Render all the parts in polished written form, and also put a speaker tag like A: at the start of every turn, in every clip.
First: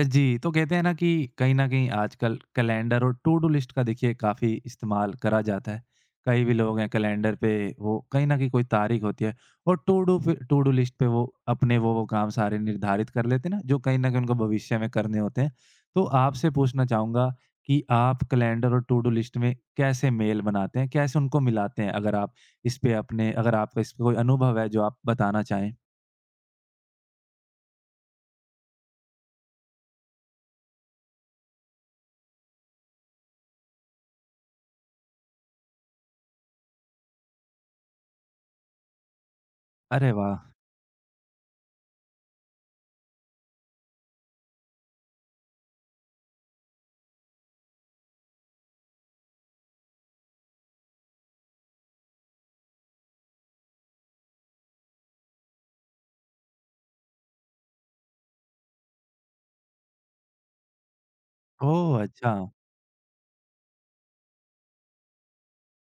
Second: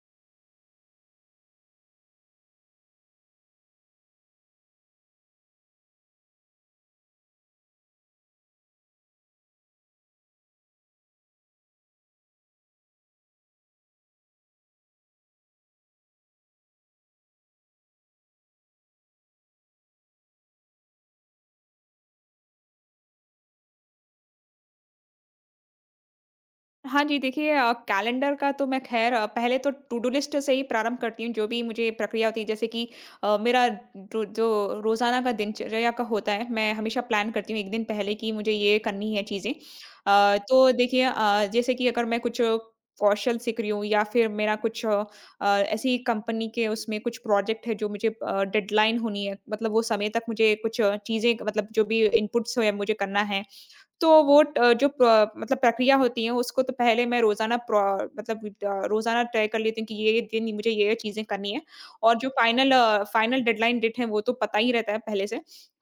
A: जी, तो कहते हैं ना कि कहीं न कहीं आजकल कैलेंडर और टू डू लिस्ट का देखिए काफ़ी इस्तेमाल करा जाता है। कई भी लोग हैं कैलेंडर पे वो कहीं न कहीं कोई तारीख होती है और टू डू पे टू डू लिस्ट पे वो अपने वो काम सारे निर्धारित कर लेते हैं ना, जो कहीं न कहीं उनको भविष्य में करने होते हैं। तो आपसे पूछना चाहूँगा कि आप कैलेंडर और टू डू लिस्ट में कैसे मेल बनाते हैं? कैसे उनको मिलाते हैं? अगर आप इस पे अपने अगर आपका इस पे कोई अनुभव है जो आप बताना चाहें?
B: हाँ जी, देखिए कैलेंडर का तो मैं ख़ैर पहले तो टू डू लिस्ट से ही प्रारंभ करती हूँ, जो भी मुझे प्रक्रिया होती है। जैसे कि मेरा जो जो रोज़ाना का दिनचर्या का होता है, मैं हमेशा प्लान करती हूँ 1 दिन पहले कि मुझे ये करनी है चीज़ें।
A: अरे वाह!
B: तो देखिए, जैसे कि अगर मैं कुछ कौशल सीख रही हूँ या फिर मेरा कुछ ऐसी कंपनी के उसमें कुछ प्रोजेक्ट है जो मुझे डेडलाइन होनी है, मतलब वो समय तक मुझे कुछ चीज़ें, मतलब जो भी इनपुट्स हैं मुझे करना है। तो वो अ, जो प्र मतलब प्रक्रिया होती है उसको तो पहले मैं रोज़ाना प्रो मतलब रोज़ाना तय कर लेती हूँ कि ये दिन मुझे ये चीज़ें करनी है,
A: ओह!
B: और जो
A: अच्छा।
B: फाइनल डेडलाइन डेट है वो तो पता ही रहता है पहले से।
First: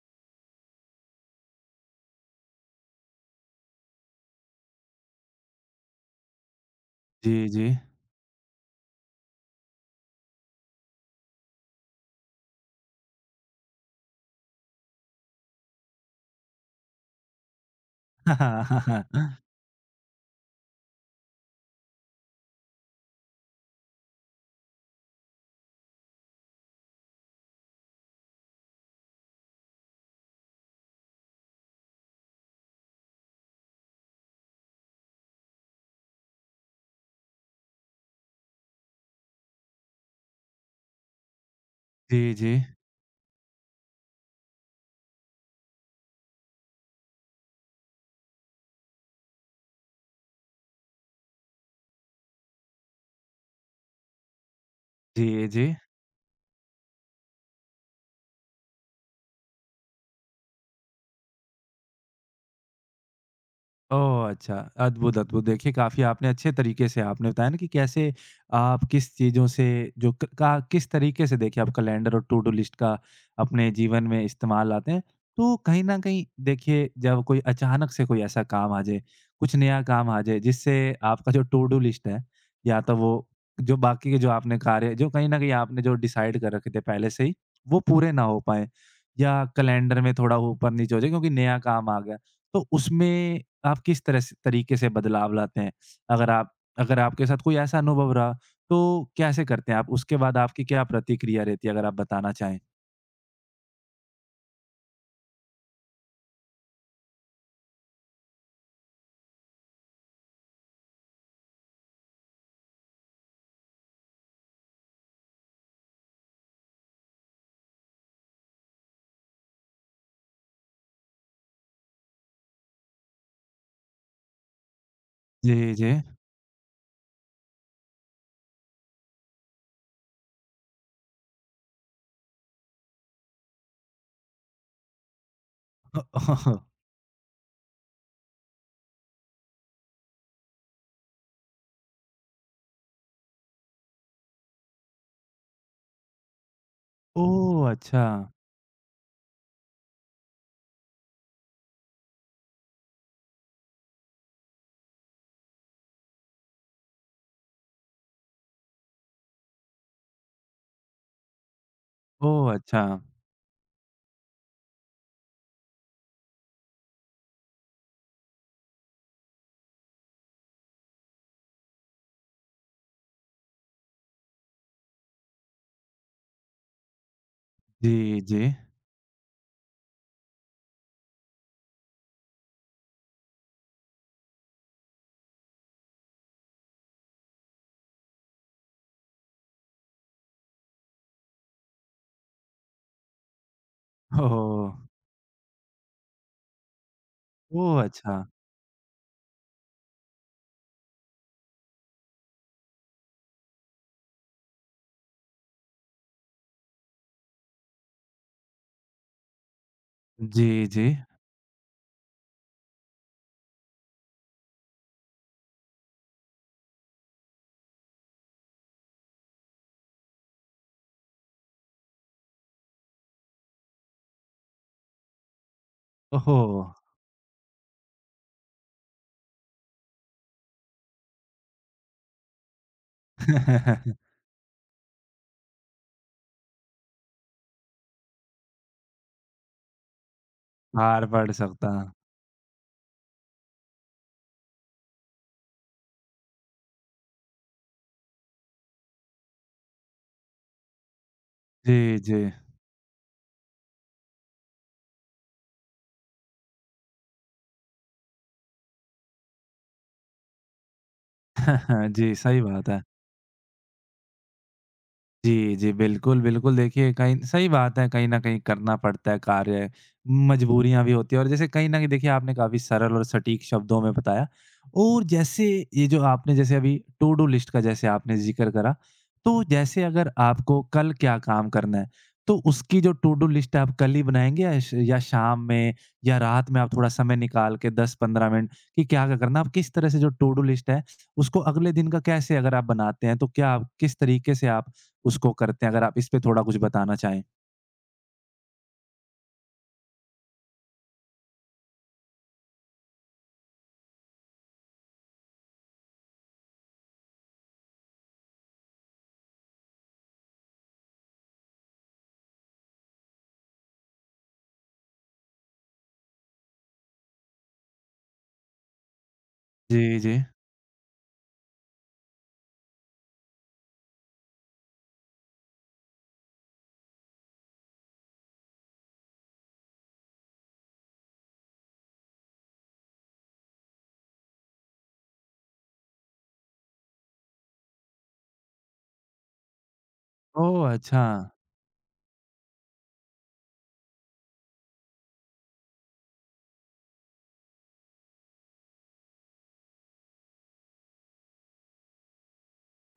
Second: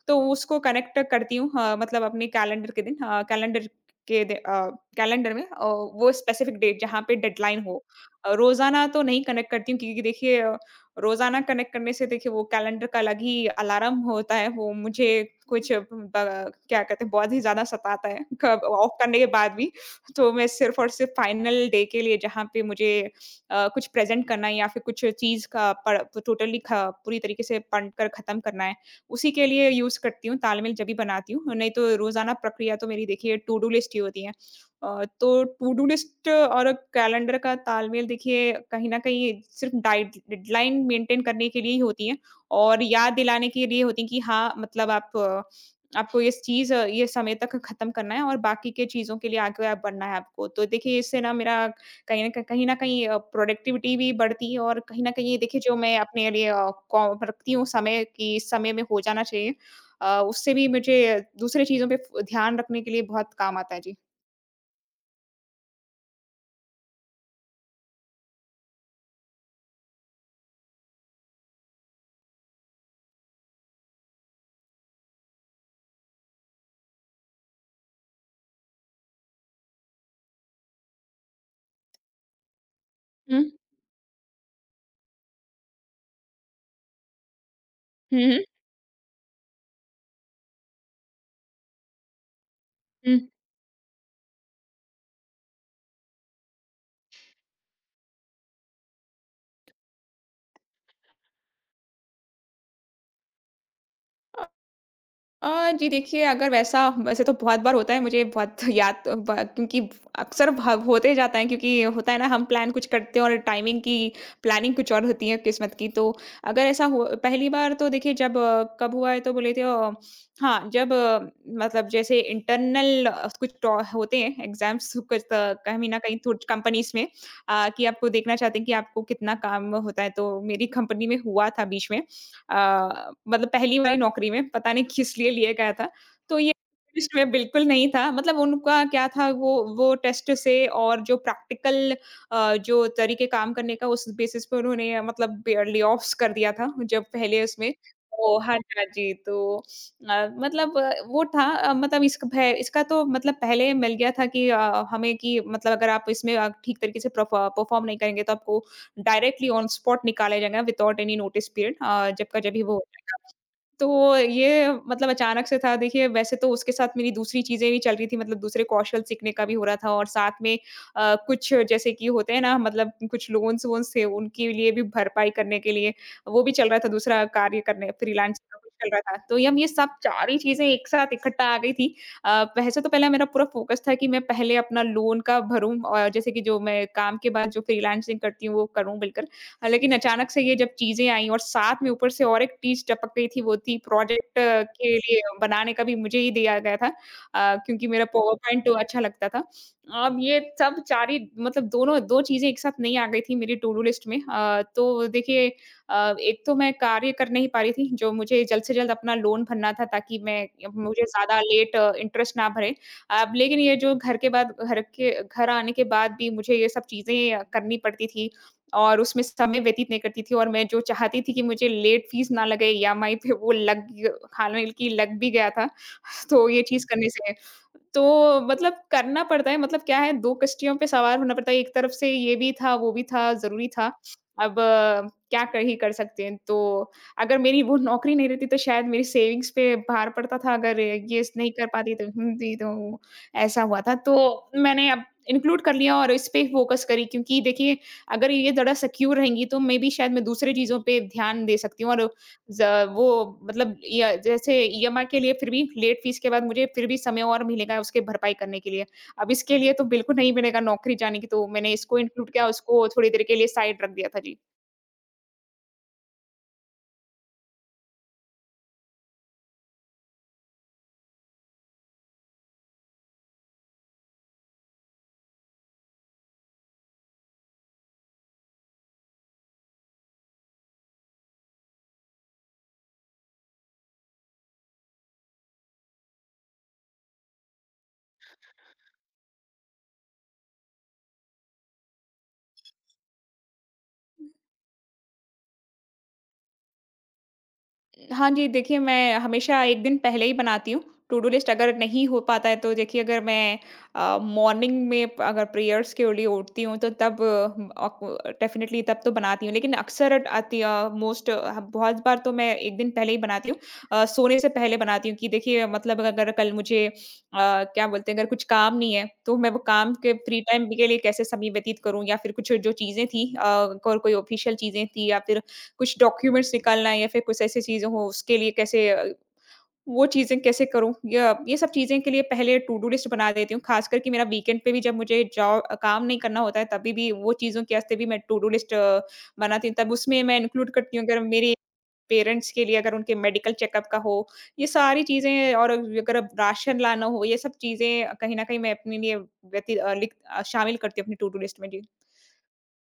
B: तो उसको कनेक्ट करती हूँ, मतलब अपने कैलेंडर के दिन अ, कैलेंडर के दे अ, कैलेंडर में, वो स्पेसिफिक डेट जहाँ पे
A: जी,
B: डेडलाइन
A: जी।
B: हो। रोज़ाना तो नहीं कनेक्ट करती हूँ क्योंकि देखिए रोज़ाना कनेक्ट करने से देखिए वो कैलेंडर का अलग ही अलार्म होता है, वो मुझे कुछ ब क्या कहते हैं, बहुत ही ज़्यादा सताता है, कब ऑफ करने के बाद भी। तो मैं सिर्फ़ और सिर्फ़ फाइनल डे के लिए जहाँ पे मुझे कुछ प्रेज़ेंट करना है या फिर कुछ चीज़ का पड़ टोटली ख पूरी तरीके से पढ़कर ख़त्म करना है, उसी के लिए यूज़ करती हूँ, तालमेल जब भी बनाती हूँ। नहीं तो रोज़ाना प्रक्रिया तो मेरी, देखिए, टू-डू लिस्ट ही होती है। तो टू डू लिस्ट और कैलेंडर का तालमेल, देखिए, कहीं न कहीं सिर्फ़ डाइड डेडलाइन मेंटेन करने के लिए ही होती हैं
A: जी, जी।
B: और याद दिलाने के लिए होती हैं कि हाँ, मतलब आपको ये चीज़ ये समय तक खत्म करना है, और बाकी के चीज़ों के लिए आगे आप बढ़ना है आपको। तो देखिए इससे ना मेरा कहीं न कहीं प्रोडक्टिविटी भी बढ़ती है, और कहीं न कहीं
A: जी,
B: देखिए
A: जी।
B: जो मैं अपने लिए अ, कौ रखती हूँ समय, कि इस समय में हो जाना चाहिए, उससे भी मुझे दूसरी चीज़ों पे फ़ ध्यान रखने के लिए बहुत काम आता है।
A: ओह! अच्छा, अद्भुत, अद्भुत। देखिए, काफ़ी आपने अच्छे तरीके से आपने बताया ना कि कैसे आप किस चीज़ों से जो क का किस तरीके से देखिए आप कैलेंडर और टू-डू लिस्ट का अपने जीवन में इस्तेमाल लाते हैं। तो कहीं न कहीं देखिए, जब कोई अचानक से कोई ऐसा काम आ जाए, कुछ नया काम आ जाए, जिससे आपका जो टू-डू लिस्ट है, या तो वो
B: जी।
A: जो बाकी के जो आपने कार्य जो कहीं न कहीं आपने जो डिसाइड कर रखे थे पहले से ही, वो पूरे
B: हुँ,
A: ना हो
B: हुँ।
A: पाएँ या कैलेंडर में थोड़ा ऊपर-नीचे हो जाए क्योंकि नया काम आ गया। तो
B: हुँ।
A: उसमें आप किस तरह से तरीके से बदलाव लाते हैं? अगर आप अगर आपके साथ कोई ऐसा अनुभव रहा, तो कैसे करते हैं आप? उसके बाद आपकी क्या प्रतिक्रिया रहती है अगर आप बताना चाहें?
B: जी देखिए, अगर वैसा वैसे तो बहुत बार होता है मुझे बहुत याद, तो ब क्योंकि अक्सर भ होते जाता है, क्योंकि होता है ना, हम प्लान कुछ करते हैं और टाइमिंग की प्लानिंग कुछ और होती है किस्मत की। तो अगर ऐसा हो पहली बार, तो देखिए जब कब हुआ है तो बोले थे, हाँ, जब मतलब जैसे इंटरनल कुछ टॉ होते हैं एग्ज़ाम्स कुछ, त
A: जी,
B: कहीं
A: जी।
B: न कहीं थोड़ कंपनीज़ में, कि आपको देखना चाहते हैं कि आपको कितना काम होता है। तो मेरी कंपनी में हुआ था बीच में। मतलब पहली वाली नौकरी में पता नहीं किस लिए लिया गया था। तो ये
A: अ,
B: लिस्ट में बिल्कुल नहीं था, मतलब उनका क्या था, वो टेस्ट से और जो प्रैक्टिकल जो तरीके काम करने का, उस बेसिस पे उन्होंने, मतलब, बे ले-ऑफ्स कर दिया था जब पहले
A: ओह!
B: उसमें।
A: अच्छा।
B: तो हाँ जी, हाँ जी। तो मतलब, वो था, मतलब इस भे इसका तो मतलब पहले मिल गया था कि हमें कि मतलब अगर आप इसमें ठीक तरीके से परफॉर्म नहीं करेंगे तो आपको डायरेक्टली ऑन स्पॉट निकाले जाएँगे विदाउट एनी नोटिस पीरियड, जब
A: ओह!
B: ही वो हो
A: अच्छा।
B: जाएगा। तो ये, मतलब अचानक से था देखिए, वैसे तो उसके साथ मेरी दूसरी चीज़ें भी चल रही थी, मतलब दूसरे कौशल सीखने का भी हो रहा था और साथ में कुछ, जैसे कि होते हैं ना, मतलब कुछ लोन्स वोन्स थे उनके लिए भी भरपाई करने के लिए वो भी चल रहा था, दूसरा कार्य करने
A: जी,
B: फ्रीलांस
A: जी।
B: का कुछ चल रहा था। तो ये सब सारी चीज़ें एक साथ इकट्ठा आ गई थी। वैसे तो पहले मेरा पूरा फ़ोकस था कि मैं पहले अपना लोन का भरूँ, और जैसे कि जो मैं काम के बाद जो फ्रीलांसिंग करती हूँ वो करूँ बिल्कुल। लेकिन अचानक से ये जब चीज़ें आईं और साथ में ऊपर से और एक चीज़ टपक गई थी, वो थी प्रोजेक्ट
A: ओह!
B: के लिए बनाने का भी मुझे ही दिया गया था,
A: ओह!
B: क्योंकि मेरा
A: अच्छा।
B: पावर पॉइंट अच्छा लगता था। अब ये सब सारी, मतलब दोनों 2 चीज़ें एक साथ नहीं आ गई थी मेरी टू डू लिस्ट में। तो देखिए, एक तो मैं कार्य कर नहीं पा रही थी, जो मुझे जल्द से जल्द अपना लोन भरना था ताकि मैं
A: जी, जी।
B: मुझे ज़्यादा लेट इंटरेस्ट ना भरे। अब लेकिन ये जो घर आने के बाद भी मुझे ये सब चीज़ें करनी पड़ती थी और उसमें समय व्यतीत नहीं करती थी, और मैं जो चाहती थी कि मुझे लेट फीस ना लगे ईएमआई पे, वो लग हालांकि लग भी गया था। तो ये चीज़
A: ओह!
B: करने से, तो मतलब करना पड़ता है, मतलब क्या है, 2 कश्तियों पे सवार होना पड़ता है। एक तरफ से ये भी था, वो भी था, ज़रूरी
A: भार
B: था। अब क्या कर सकते हैं। तो अगर मेरी वो नौकरी नहीं रहती तो शायद मेरी सेविंग्स पे भार पड़ता था। अगर ये स
A: पड़
B: नहीं कर
A: सकता।
B: पाती, तो हुँ, जी, तो ऐसा हुआ था। तो मैंने अब इंक्लूड कर लिया और इस पे फोकस करी, क्योंकि देखिए अगर ये ज़रा सिक्योर रहेंगी तो मे बी शायद मैं दूसरी चीज़ों पे ध्यान दे सकती हूँ,
A: जी,
B: और
A: जी।
B: ज वो, मतलब, या जैसे ईएमआई के लिए फिर भी लेट फ़ीस के बाद मुझे फिर भी समय और मिलेगा उसकी भरपाई करने के लिए। अब इसके लिए तो बिल्कुल नहीं मिलेगा नौकरी जाने की, तो मैंने इसको
A: जी,
B: इंक्लूड
A: सही
B: किया,
A: बात है।
B: उसको थोड़ी देर के लिए साइड रख दिया था। जी।
A: जी, जी। बिल्कुल, बिल्कुल देखिए कहीं सही बात है, कहीं न कहीं करना पड़ता है कार्य, मजबूरियाँ भी होती हैं और जैसे कहीं न कहीं देखिए आपने काफ़ी सरल और सटीक शब्दों में बताया। और जैसे ये जो आपने जैसे अभी टू डू लिस्ट का जैसे आपने ज़िक्र करा, तो जैसे अगर आपको कल क्या काम करना है, तो उसकी जो टू डू लिस्ट है आप कल ही बनाएँगे या शाम में या रात में आप थोड़ा समय निकाल के 10-15 मिनट कि क्या-क्या करना है? आप किस तरह से जो टू डू लिस्ट है, उसको अगले दिन का कैसे अगर आप बनाते हैं, तो क्या आप किस तरीके से आप उसको करते हैं, अगर आप इस पे थोड़ा कुछ बताना चाहें?
B: हाँ जी, देखिए, मैं हमेशा 1 दिन पहले ही बनाती हूँ, टू डू लिस्ट। अगर नहीं हो पाता है तो देखिए, अगर मैं मॉर्निंग में अगर प्रेयर्स के लिए उठती हूँ तो तब अ, डेफ़िनिटली तब तो बनाती हूँ। लेकिन अक्सर आती अ, मोस्ट अ, बहुत बार तो मैं 1 दिन पहले ही बनाती हूँ। सोने से पहले बनाती हूँ कि देखिए, मतलब अगर कल मुझे क्या बोलते हैं, अगर कुछ काम नहीं है, तो मैं वो काम
A: जी,
B: के
A: जी।
B: फ्री टाइम के लिए कैसे समय व्यतीत करूँ, या फिर कुछ जो चीज़ें थी और कोई ऑफिशियल चीज़ें थी, या फिर कुछ डॉक्यूमेंट्स निकालना, या फिर कुछ ऐसी चीज़ें हों, उसके लिए वो चीज़ें कैसे करूँ? या ये सब चीज़ें के लिए पहले टू डू लिस्ट बना देती हूँ, ख़ासकर कि मेरा वीकेंड पे भी जब मुझे जॉब काम नहीं करना होता है, तभी भी वो चीज़ों के वास्ते भी मैं टू डू लिस्ट बनाती हूँ। तब उसमें मैं
A: ओह!
B: इंक्लूड करती
A: अच्छा।
B: हूँ, अगर मेरे पेरेंट्स के लिए अगर उनके मेडिकल चेकअप का हो, ये सारी चीज़ें, और अगर अब राशन लाना हो, ये सब चीज़ें कहीं न कहीं मैं अपने लिए व्यति अ, लिख अ, शामिल करती हूँ अपनी टू डू लिस्ट में। जी।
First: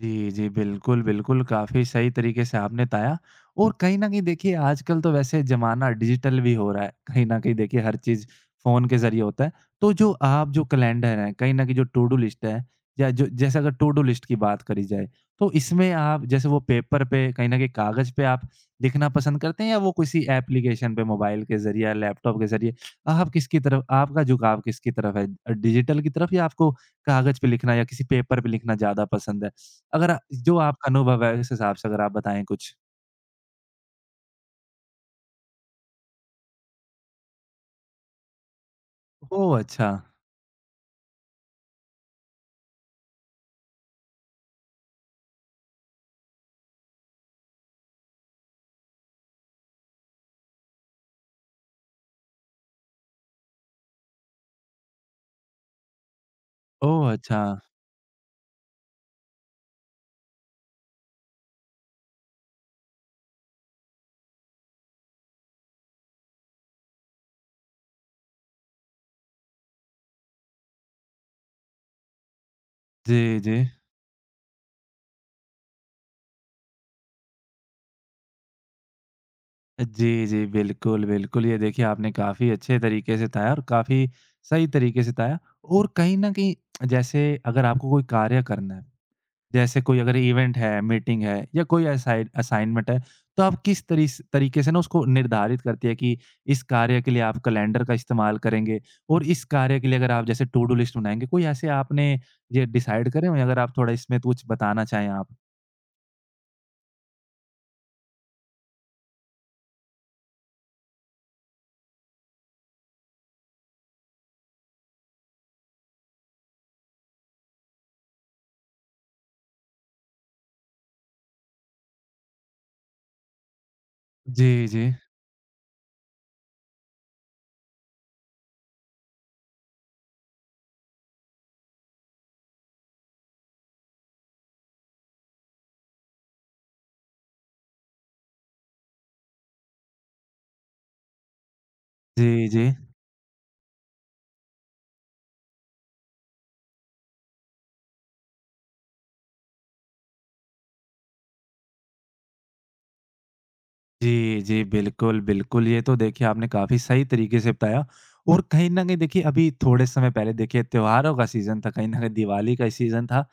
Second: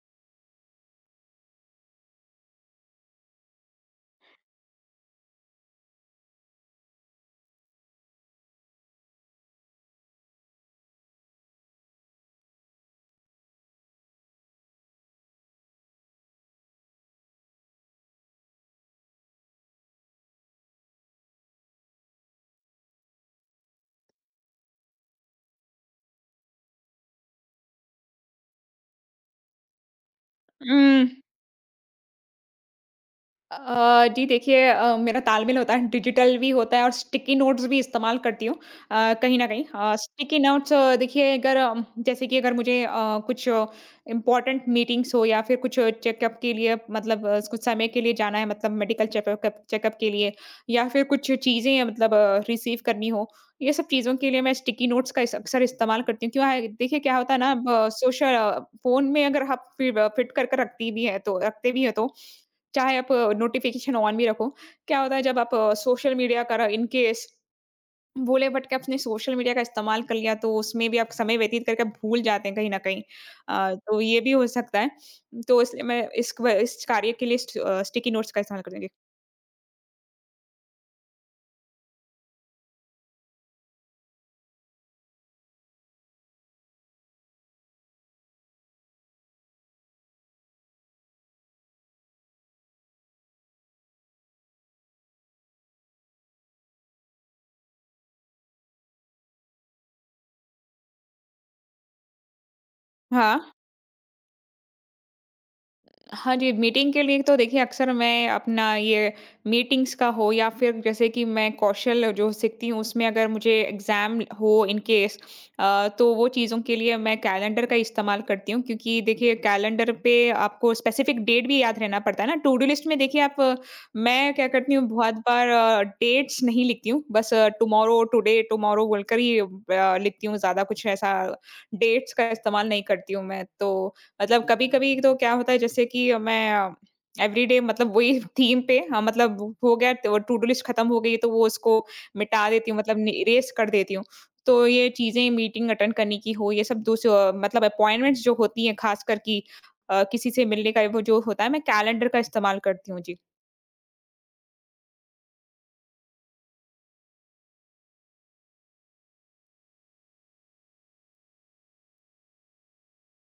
A: जी, जी। बिल्कुल, बिल्कुल, काफ़ी सही तरीके से आपने बताया और कहीं न कहीं देखिए आजकल तो वैसे ज़माना डिजिटल भी हो रहा है। कहीं न कहीं देखिए हर चीज़ फ़ोन के ज़रिए होता है। तो जो आप जो कैलेंडर है, कहीं न कहीं जो टू डू लिस्ट है या जो जैसे अगर टू डू लिस्ट की बात करी जाए, तो इसमें आप जैसे वो पेपर पे कहीं न कहीं कागज़ पे आप लिखना पसंद करते हैं या वो किसी एप्लीकेशन पे मोबाइल के ज़रिए या लैपटॉप के ज़रिए आप किसकी तरफ है? डिजिटल की तरफ या आपको कागज़ पे लिखना या किसी पेपर पे लिखना ज़्यादा पसंद है? अगर आ- जो आपका
B: हुँ।
A: अनुभव है इस हिसाब से अगर आप बताएँ कुछ?
B: जी देखिए, मेरा तालमेल होता है, डिजिटल भी होता है और स्टिकी नोट्स भी इस्तेमाल करती हूँ कहीं न
A: ओह
B: कहीं।
A: अच्छा!
B: स्टिकी नोट्स, देखिए अगर जैसे कि अगर मुझे कुछ इम्पोर्टेंट मीटिंग्स हो, या फिर कुछ चेकअप के लिए, मतलब कुछ समय के लिए जाना है, मतलब मेडिकल चेकअप चेकअप के लिए, या फिर कुछ चीज़ें, मतलब रिसीव करनी हो, ये सब चीज़ों के लिए मैं स्टिकी नोट्स का इस अक्सर इस्तेमाल करती हूँ। क्यों है, देखिए,
A: ओह
B: क्या होता है
A: अच्छा!
B: ना, अब सोशल फ़ोन में अगर आप फि फिट कर के रखती भी है तो रखते भी हैं, तो चाहे आप नोटिफ़िकेशन ऑन भी रखो, क्या होता है, जब आप सोशल मीडिया का इन केस भोले भटके आपने सोशल मीडिया का इस्तेमाल कर लिया, तो उसमें भी आप समय व्यतीत करके भूल जाते हैं कहीं न कहीं।
A: जी, जी।
B: तो ये भी हो सकता है। तो इसलिए मैं इस कार्य के लिए स्टिकी नोट्स का इस्तेमाल करती हूँ। जी।
A: जी, जी, बिल्कुल, बिल्कुल। ये देखिए आपने काफ़ी अच्छे तरीके से बताया और काफ़ी सही तरीके से बताया और कहीं न कहीं जैसे अगर आपको कोई कार्य करना है जैसे कोई अगर इवेंट है, मीटिंग है या कोई असाइनमेंट है, तो आप किस तरीस तरीके से ना उसको निर्धारित करती है कि इस कार्य के लिए आप कैलेंडर का इस्तेमाल करेंगे और इस कार्य के लिए अगर आप जैसे टू डू लिस्ट बनाएँगे, कोई ऐसे आपने ये डिसाइड करे
B: हाँ।
A: हुए हैं? अगर आप थोड़ा इसमें कुछ बताना चाहें आप?
B: हाँ जी, मीटिंग के लिए तो देखिए, अक्सर मैं अपना ये मीटिंग्स का हो, या फिर जैसे कि मैं कौशल जो सीखती हूँ उसमें अगर मुझे एग्ज़ाम हो इन केस, तो वो चीज़ों के लिए मैं कैलेंडर का इस्तेमाल करती हूँ, क्योंकि देखिए कैलेंडर पे आपको स्पेसिफ़िक डेट भी याद रहना पड़ता है ना। टू डू लिस्ट में देखिए मैं क्या
A: जी,
B: करती हूँ,
A: जी।
B: बहुत बार डेट्स नहीं लिखती हूँ, बस टुमारो, टुडे, टुमारो बोलकर ही लिखती हूँ, ज़्यादा कुछ ऐसा डेट्स का इस्तेमाल नहीं करती हूँ मैं। तो मतलब कभी-कभी तो क्या होता है, जैसे कि मैं एवरीडे, मतलब वही थीम पे, हाँ, मतलब हो गया तो टू डू लिस्ट खत्म हो गई, तो वो उसको
A: जी,
B: मिटा
A: जी।
B: देती हूँ, मतलब नि इरेज़ कर देती हूँ। तो ये चीज़ें मीटिंग अटेंड करने की हो, ये सब दूस मतलब अपॉइंटमेंट्स जो होती हैं खासकर कि किसी से मिलने का वो जो होता है मैं कैलेंडर का इस्तेमाल करती हूँ। जी।
A: जी, जी। बिल्कुल, बिल्कुल। ये तो देखिए आपने काफ़ी सही तरीके से बताया और कहीं न कहीं देखिए अभी थोड़े समय पहले देखिए त्योहारों का सीज़न था, कहीं न कहीं दिवाली का सीज़न था।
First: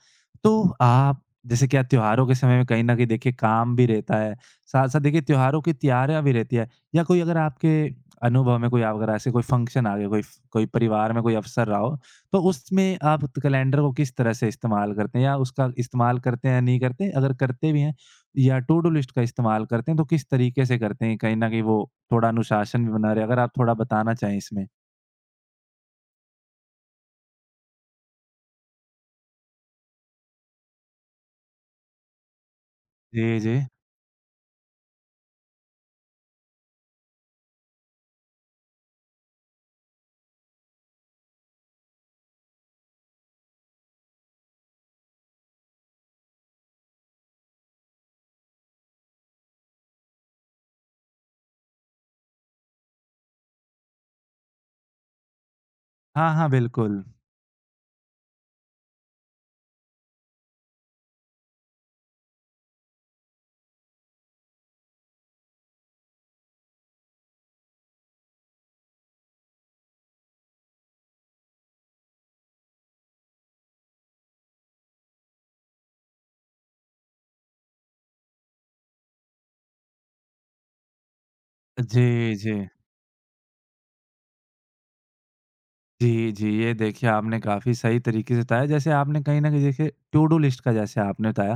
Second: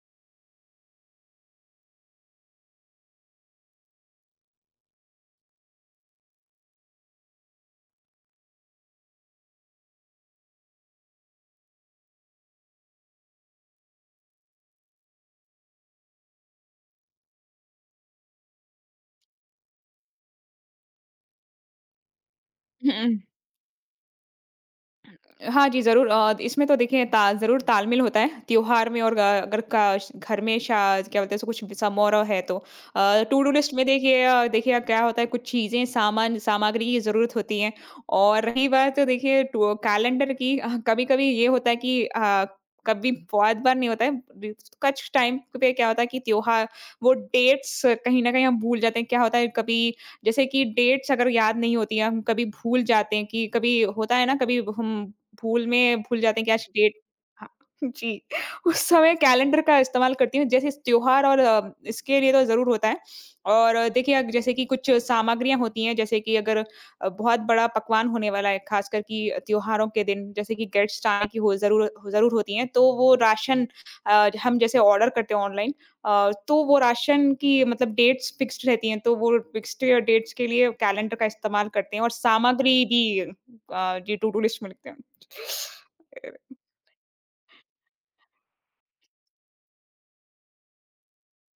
A: तो आप जैसे क्या त्योहारों के समय में कहीं न कहीं देखिए काम भी रहता है, साथ-साथ देखिए त्योहारों की तैयारियाँ भी रहती है या कोई अगर आपके अनुभव में कोई आप अगर ऐसे कोई फ़ंक्शन आ गया, कोई परिवार में कोई अवसर रहा हो, तो उसमें आप त कैलेंडर को किस तरह से इस्तेमाल करते हैं या उसका इस्तेमाल करते हैं या नहीं करते? अगर करते भी हैं, या टू डू लिस्ट का इस्तेमाल करते हैं, तो किस तरीके से करते हैं? कहीं न कहीं वो थोड़ा अनुशासन भी बना रहे। अगर आप थोड़ा बताना चाहें इसमें।
B: हाँ जी, ज़रूर इसमें तो देखिए ता ज़रूर तालमेल होता है, त्योहार में और ग अगर का श घर में शा क्या बोलते हैं उसे कुछ भी समारोह है तो।
A: जी,
B: टू डू
A: जी।
B: लिस्ट में देखिए देखिए क्या होता है कुछ चीज़ें सामान सामग्री की ज़रूरत होती है। और रही बात तो देखिए टू कैलेंडर की कभी-कभी ये होता है कि कभी बहुत बार नहीं होता है ब कुछ टाइम पे क्या होता है कि त्योहार वो डेट्स कहीं न कहीं हम भूल जाते हैं। क्या होता है कभी जैसे कि डेट्स अगर याद नहीं होती है, हम कभी भूल जाते हैं कि कभी होता है ना कभी हम भूल में भूल
A: हाँ,
B: जाते हैं
A: हाँ,
B: कि आज डेट।
A: बिल्कुल।
B: हाँ, जी। उस समय कैलेंडर का इस्तेमाल करती हूँ, जैसे इस त्योहार और इसके लिए तो ज़रूर होता है। और देखिए अग जैसे कि कुछ सामग्रियाँ होती हैं, जैसे कि अगर बहुत बड़ा पकवान होने वाला है, ख़ासकर कि त्योहारों के दिन, जैसे कि गेस्ट आने की हो ज़रूर ज़रूर होती हैं, तो वो राशन हम जैसे ऑर्डर करते हैं ऑनलाइन। तो वो राशन की मतलब डेट्स फ़िक्स्ड रहती हैं, तो वो फ़िक्स्ड डेट्स के लिए कैलेंडर का इस्तेमाल करते हैं और
A: जी, जी।
B: सामग्री भी जी, टू-डू लिस्ट में लिखते हैं।
A: जी, जी। ये देखिए आपने काफ़ी सही तरीके से बताया। जैसे आपने कहीं न कहीं देखिए टू डू लिस्ट का जैसे आपने बताया,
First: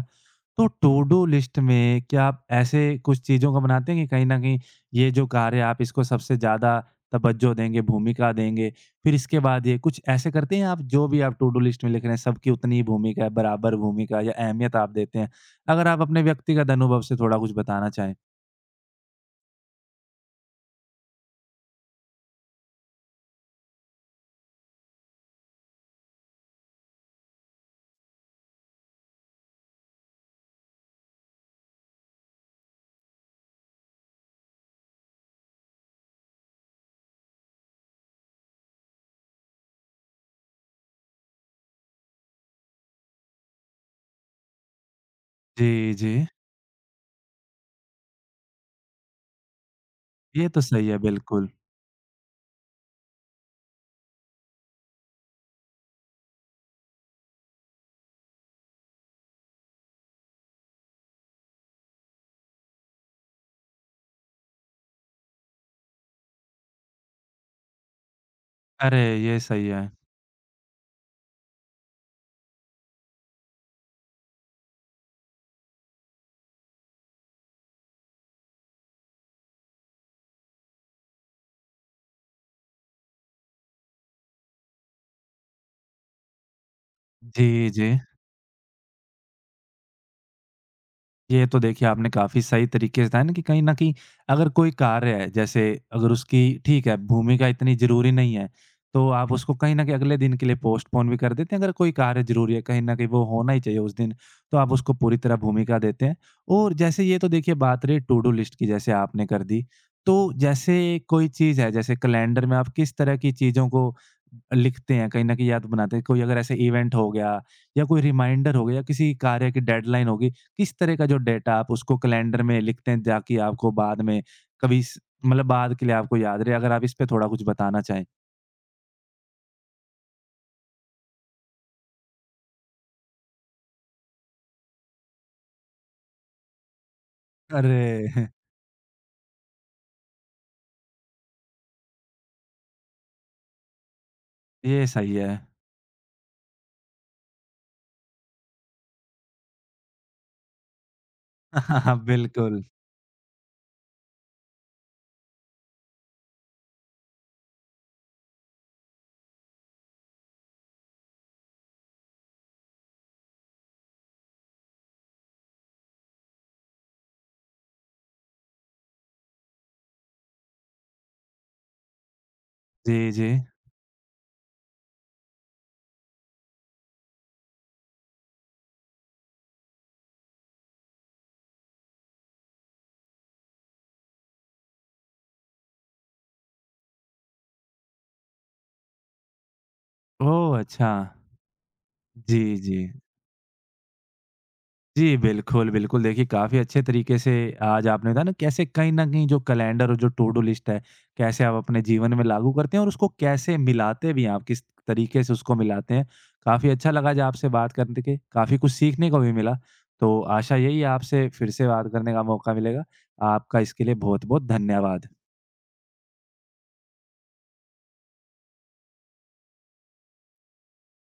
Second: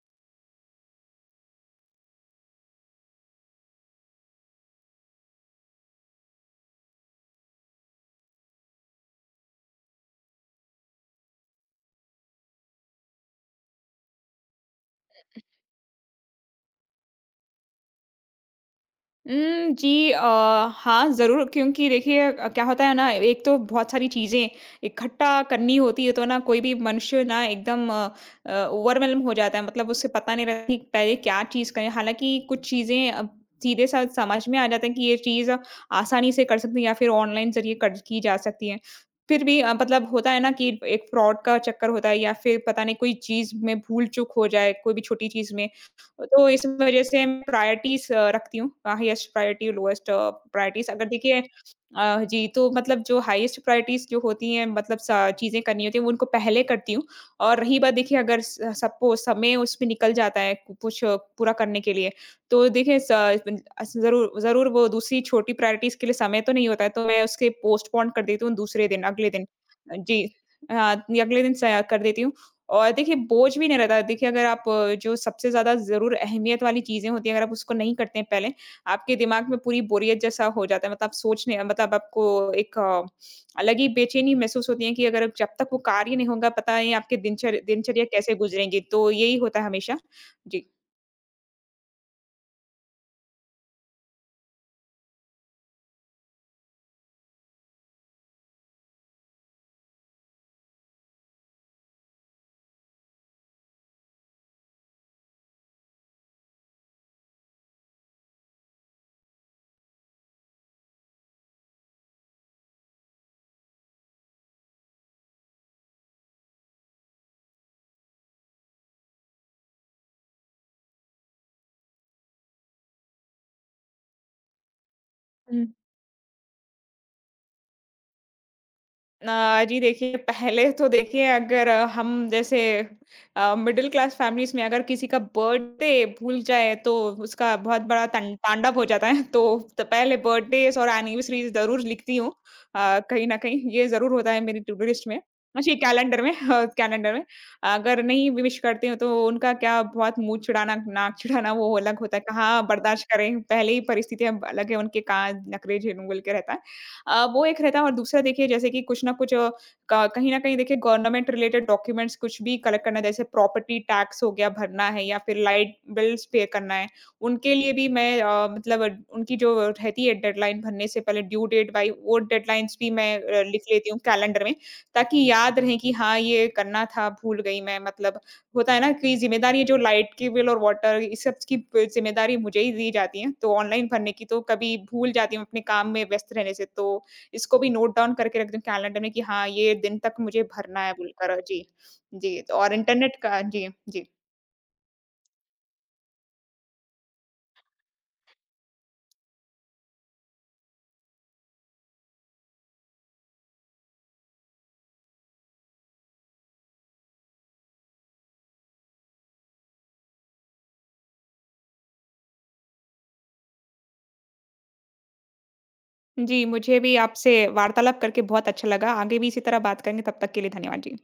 A: तो टू डू लिस्ट में क्या आप ऐसे कुछ चीज़ों को बनाते हैं कि कहीं न कहीं ये जो कार्य है आप इसको सबसे ज़्यादा तवज्जो देंगे, भूमिका देंगे, फिर इसके बाद ये कुछ ऐसे करते हैं आप जो भी आप टू डू लिस्ट में लिख रहे हैं सबकी उतनी ही भूमिका है, बराबर भूमिका या अहमियत आप देते हैं? अगर आप अपने व्यक्तिगत अनुभव से थोड़ा कुछ बताना चाहें?
B: जी हाँ, ज़रूर क्योंकि देखिए क्या होता है ना, एक तो बहुत सारी चीज़ें इकट्ठा करनी होती है, तो ना कोई भी मनुष्य ना एकदम ओवरवेल्म हो जाता है, मतलब उसे पता नहीं रहती कि पहले क्या चीज़ करें। हालाँकि कुछ चीज़ें अब सीधे स समझ में आ जाता है कि ये चीज़ आसानी से कर सकते हैं या फिर ऑनलाइन ज़रिए कर की जा सकती है। फिर भी मतलब होता है ना कि एक फ्रॉड का चक्कर होता है या फिर पता नहीं कोई चीज़ में भूल-चूक हो जाए, कोई भी छोटी चीज़ में।
A: जी, जी।
B: तो इस वजह से मैं प्रायोरिटीज़ रखती हूँ, हाईएस्ट प्रायोरिटी, लोएस्ट
A: ये तो सही
B: प्रायोरिटीज़
A: है
B: अगर देखिए।
A: बिल्कुल।
B: जी, तो मतलब जो हाईएस्ट प्रायोरिटीज़ जो होती हैं मतलब स चीज़ें करनी होती हैं, वो उनको पहले करती हूँ और रही बात देखिए अगर स सबको समय उसमें निकल जाता है कुछ पूरा करने के लिए, तो देखिए स अस ज़रूर ज़रूर वो दूसरी छोटी प्रायोरिटीज़ के लिए समय तो नहीं होता है, तो मैं उसके पोस्टपोन कर देती हूँ दूसरे
A: अरे!
B: दिन, अगले
A: ये
B: दिन।
A: सही है।
B: जी, हाँ, अगले दिन स कर देती हूँ। और देखिए बोझ भी नहीं रहता। देखिए अगर आप जो सबसे ज़्यादा ज़रूर अहमियत वाली चीज़ें होती हैं, अगर आप उसको नहीं करते हैं पहले, आपके दिमाग में पूरी बोरियत जैसा हो जाता है। मतलब आप सोचने मतलब आपको एक अलग ही बेचैनी महसूस होती है कि अगर जब तक वो कार्य नहीं होगा, पता नहीं आपके
A: जी, जी।
B: दिनचर्या कैसे गुज़रेंगी। तो यही होता है हमेशा। जी।
A: ये तो देखिए आपने काफ़ी सही तरीके से बताया ना कि कहीं न कहीं अगर कोई कार्य है, जैसे अगर उसकी ठीक है, भूमिका इतनी ज़रूरी नहीं है, तो आप उसको कहीं न कहीं अगले दिन के लिए पोस्टपोन भी कर देते हैं। अगर कोई कार्य ज़रूरी है, कहीं न कहीं वो होना ही चाहिए उस दिन, तो आप उसको पूरी तरह भूमिका देते हैं। और जैसे ये तो देखिए बात रही टू डू लिस्ट की जैसे आपने कर दी, तो जैसे कोई चीज़ है, जैसे कैलेंडर में आप किस तरह की चीज़ों को लिखते हैं, कहीं न कहीं याद बनाते हैं? कोई अगर ऐसे इवेंट हो गया या कोई रिमाइंडर हो गया या किसी कार्य की डेडलाइन होगी, किस तरह का जो डेटा आप उसको कैलेंडर में लिखते हैं ताकि आपको बाद में कभी स मतलब बाद के लिए आपको याद रहे? अगर आप इस पे थोड़ा कुछ बताना चाहें?
B: जी देखिए, पहले तो देखिए अगर हम जैसे मिडल क्लास फ़ैमिलीज़ में अगर किसी का बर्थडे भूल जाए तो उसका बहुत बड़ा
A: अरे!
B: तं तांडव हो जाता है। तो त पहले बर्थडेज़ और एनिवर्सरीज़ ज़रूर लिखती हूँ। कहीं न कहीं ये ज़रूर होता है मेरी टू डू
A: ये
B: लिस्ट
A: सही
B: में
A: है।
B: अच्छी कैलेंडर में। हाँ, कैलेंडर में। अगर नहीं विश करती हूँ तो उनका क्या बहुत मुँह चिढ़ाना, नाक चिढ़ाना वो अलग होता है।
A: बिल्कुल।
B: कहाँ बर्दाश्त करें, पहले ही परिस्थितियाँ अलग है उनके कहाँ नखरे झेलूँ बोल के रहता है। वो एक रहता है और दूसरा देखिए जैसे कि कुछ ना कुछ अ, क कहीं न कहीं देखिए गवर्नमेंट रिलेटेड डॉक्यूमेंट्स कुछ भी कलेक्ट करना है, जैसे प्रॉपर्टी टैक्स हो गया भरना है या फिर लाइट बिल्स पे करना है। उनके लिए भी मैं मतलब उनकी जो रहती है डेडलाइन भरने से पहले ड्यू डेट बाई वो डेडलाइन्स भी
A: जी,
B: मैं
A: जी।
B: लिख लेती हूँ कैलेंडर में, ताकि याद रहे कि हाँ, ये करना था, भूल गई मैं मतलब होता है ना कि ज़िम्मेदारी जो लाइट की बिल और वाटर इस सब की ब ज़िम्मेदारी मुझे ही दी जाती है, तो ऑनलाइन भरने की तो कभी भूल जाती हूँ अपने काम में व्यस्त रहने से, तो इसको भी नोट डाउन करके रख दूँ कैलेंडर में कि हाँ, ये दिन तक मुझे
A: ओह!
B: भरना
A: अच्छा।
B: है बोलकर। जी, जी
A: जी,
B: तो और
A: जी।
B: इंटरनेट का जी, जी।
A: जी, बिल्कुल, बिल्कुल। देखिए, काफ़ी अच्छे तरीके से आज आपने बताया ना कैसे कहीं न कहीं जो कैलेंडर और जो टू डू लिस्ट है, कैसे आप अपने जीवन में लागू करते हैं और उसको कैसे मिलाते भी हैं आप, किस तरीके से उसको मिलाते हैं। काफ़ी अच्छा लगा आज आपसे बात करने के, काफ़ी कुछ सीखने को भी मिला। तो आशा यही है आपसे फिर से बात करने का मौका मिलेगा। आपका इसके लिए बहुत-बहुत धन्यवाद।
B: जी, मुझे भी आपसे वार्तालाप करके बहुत अच्छा लगा। आगे भी इसी तरह बात करेंगे, तब तक के लिए धन्यवाद जी।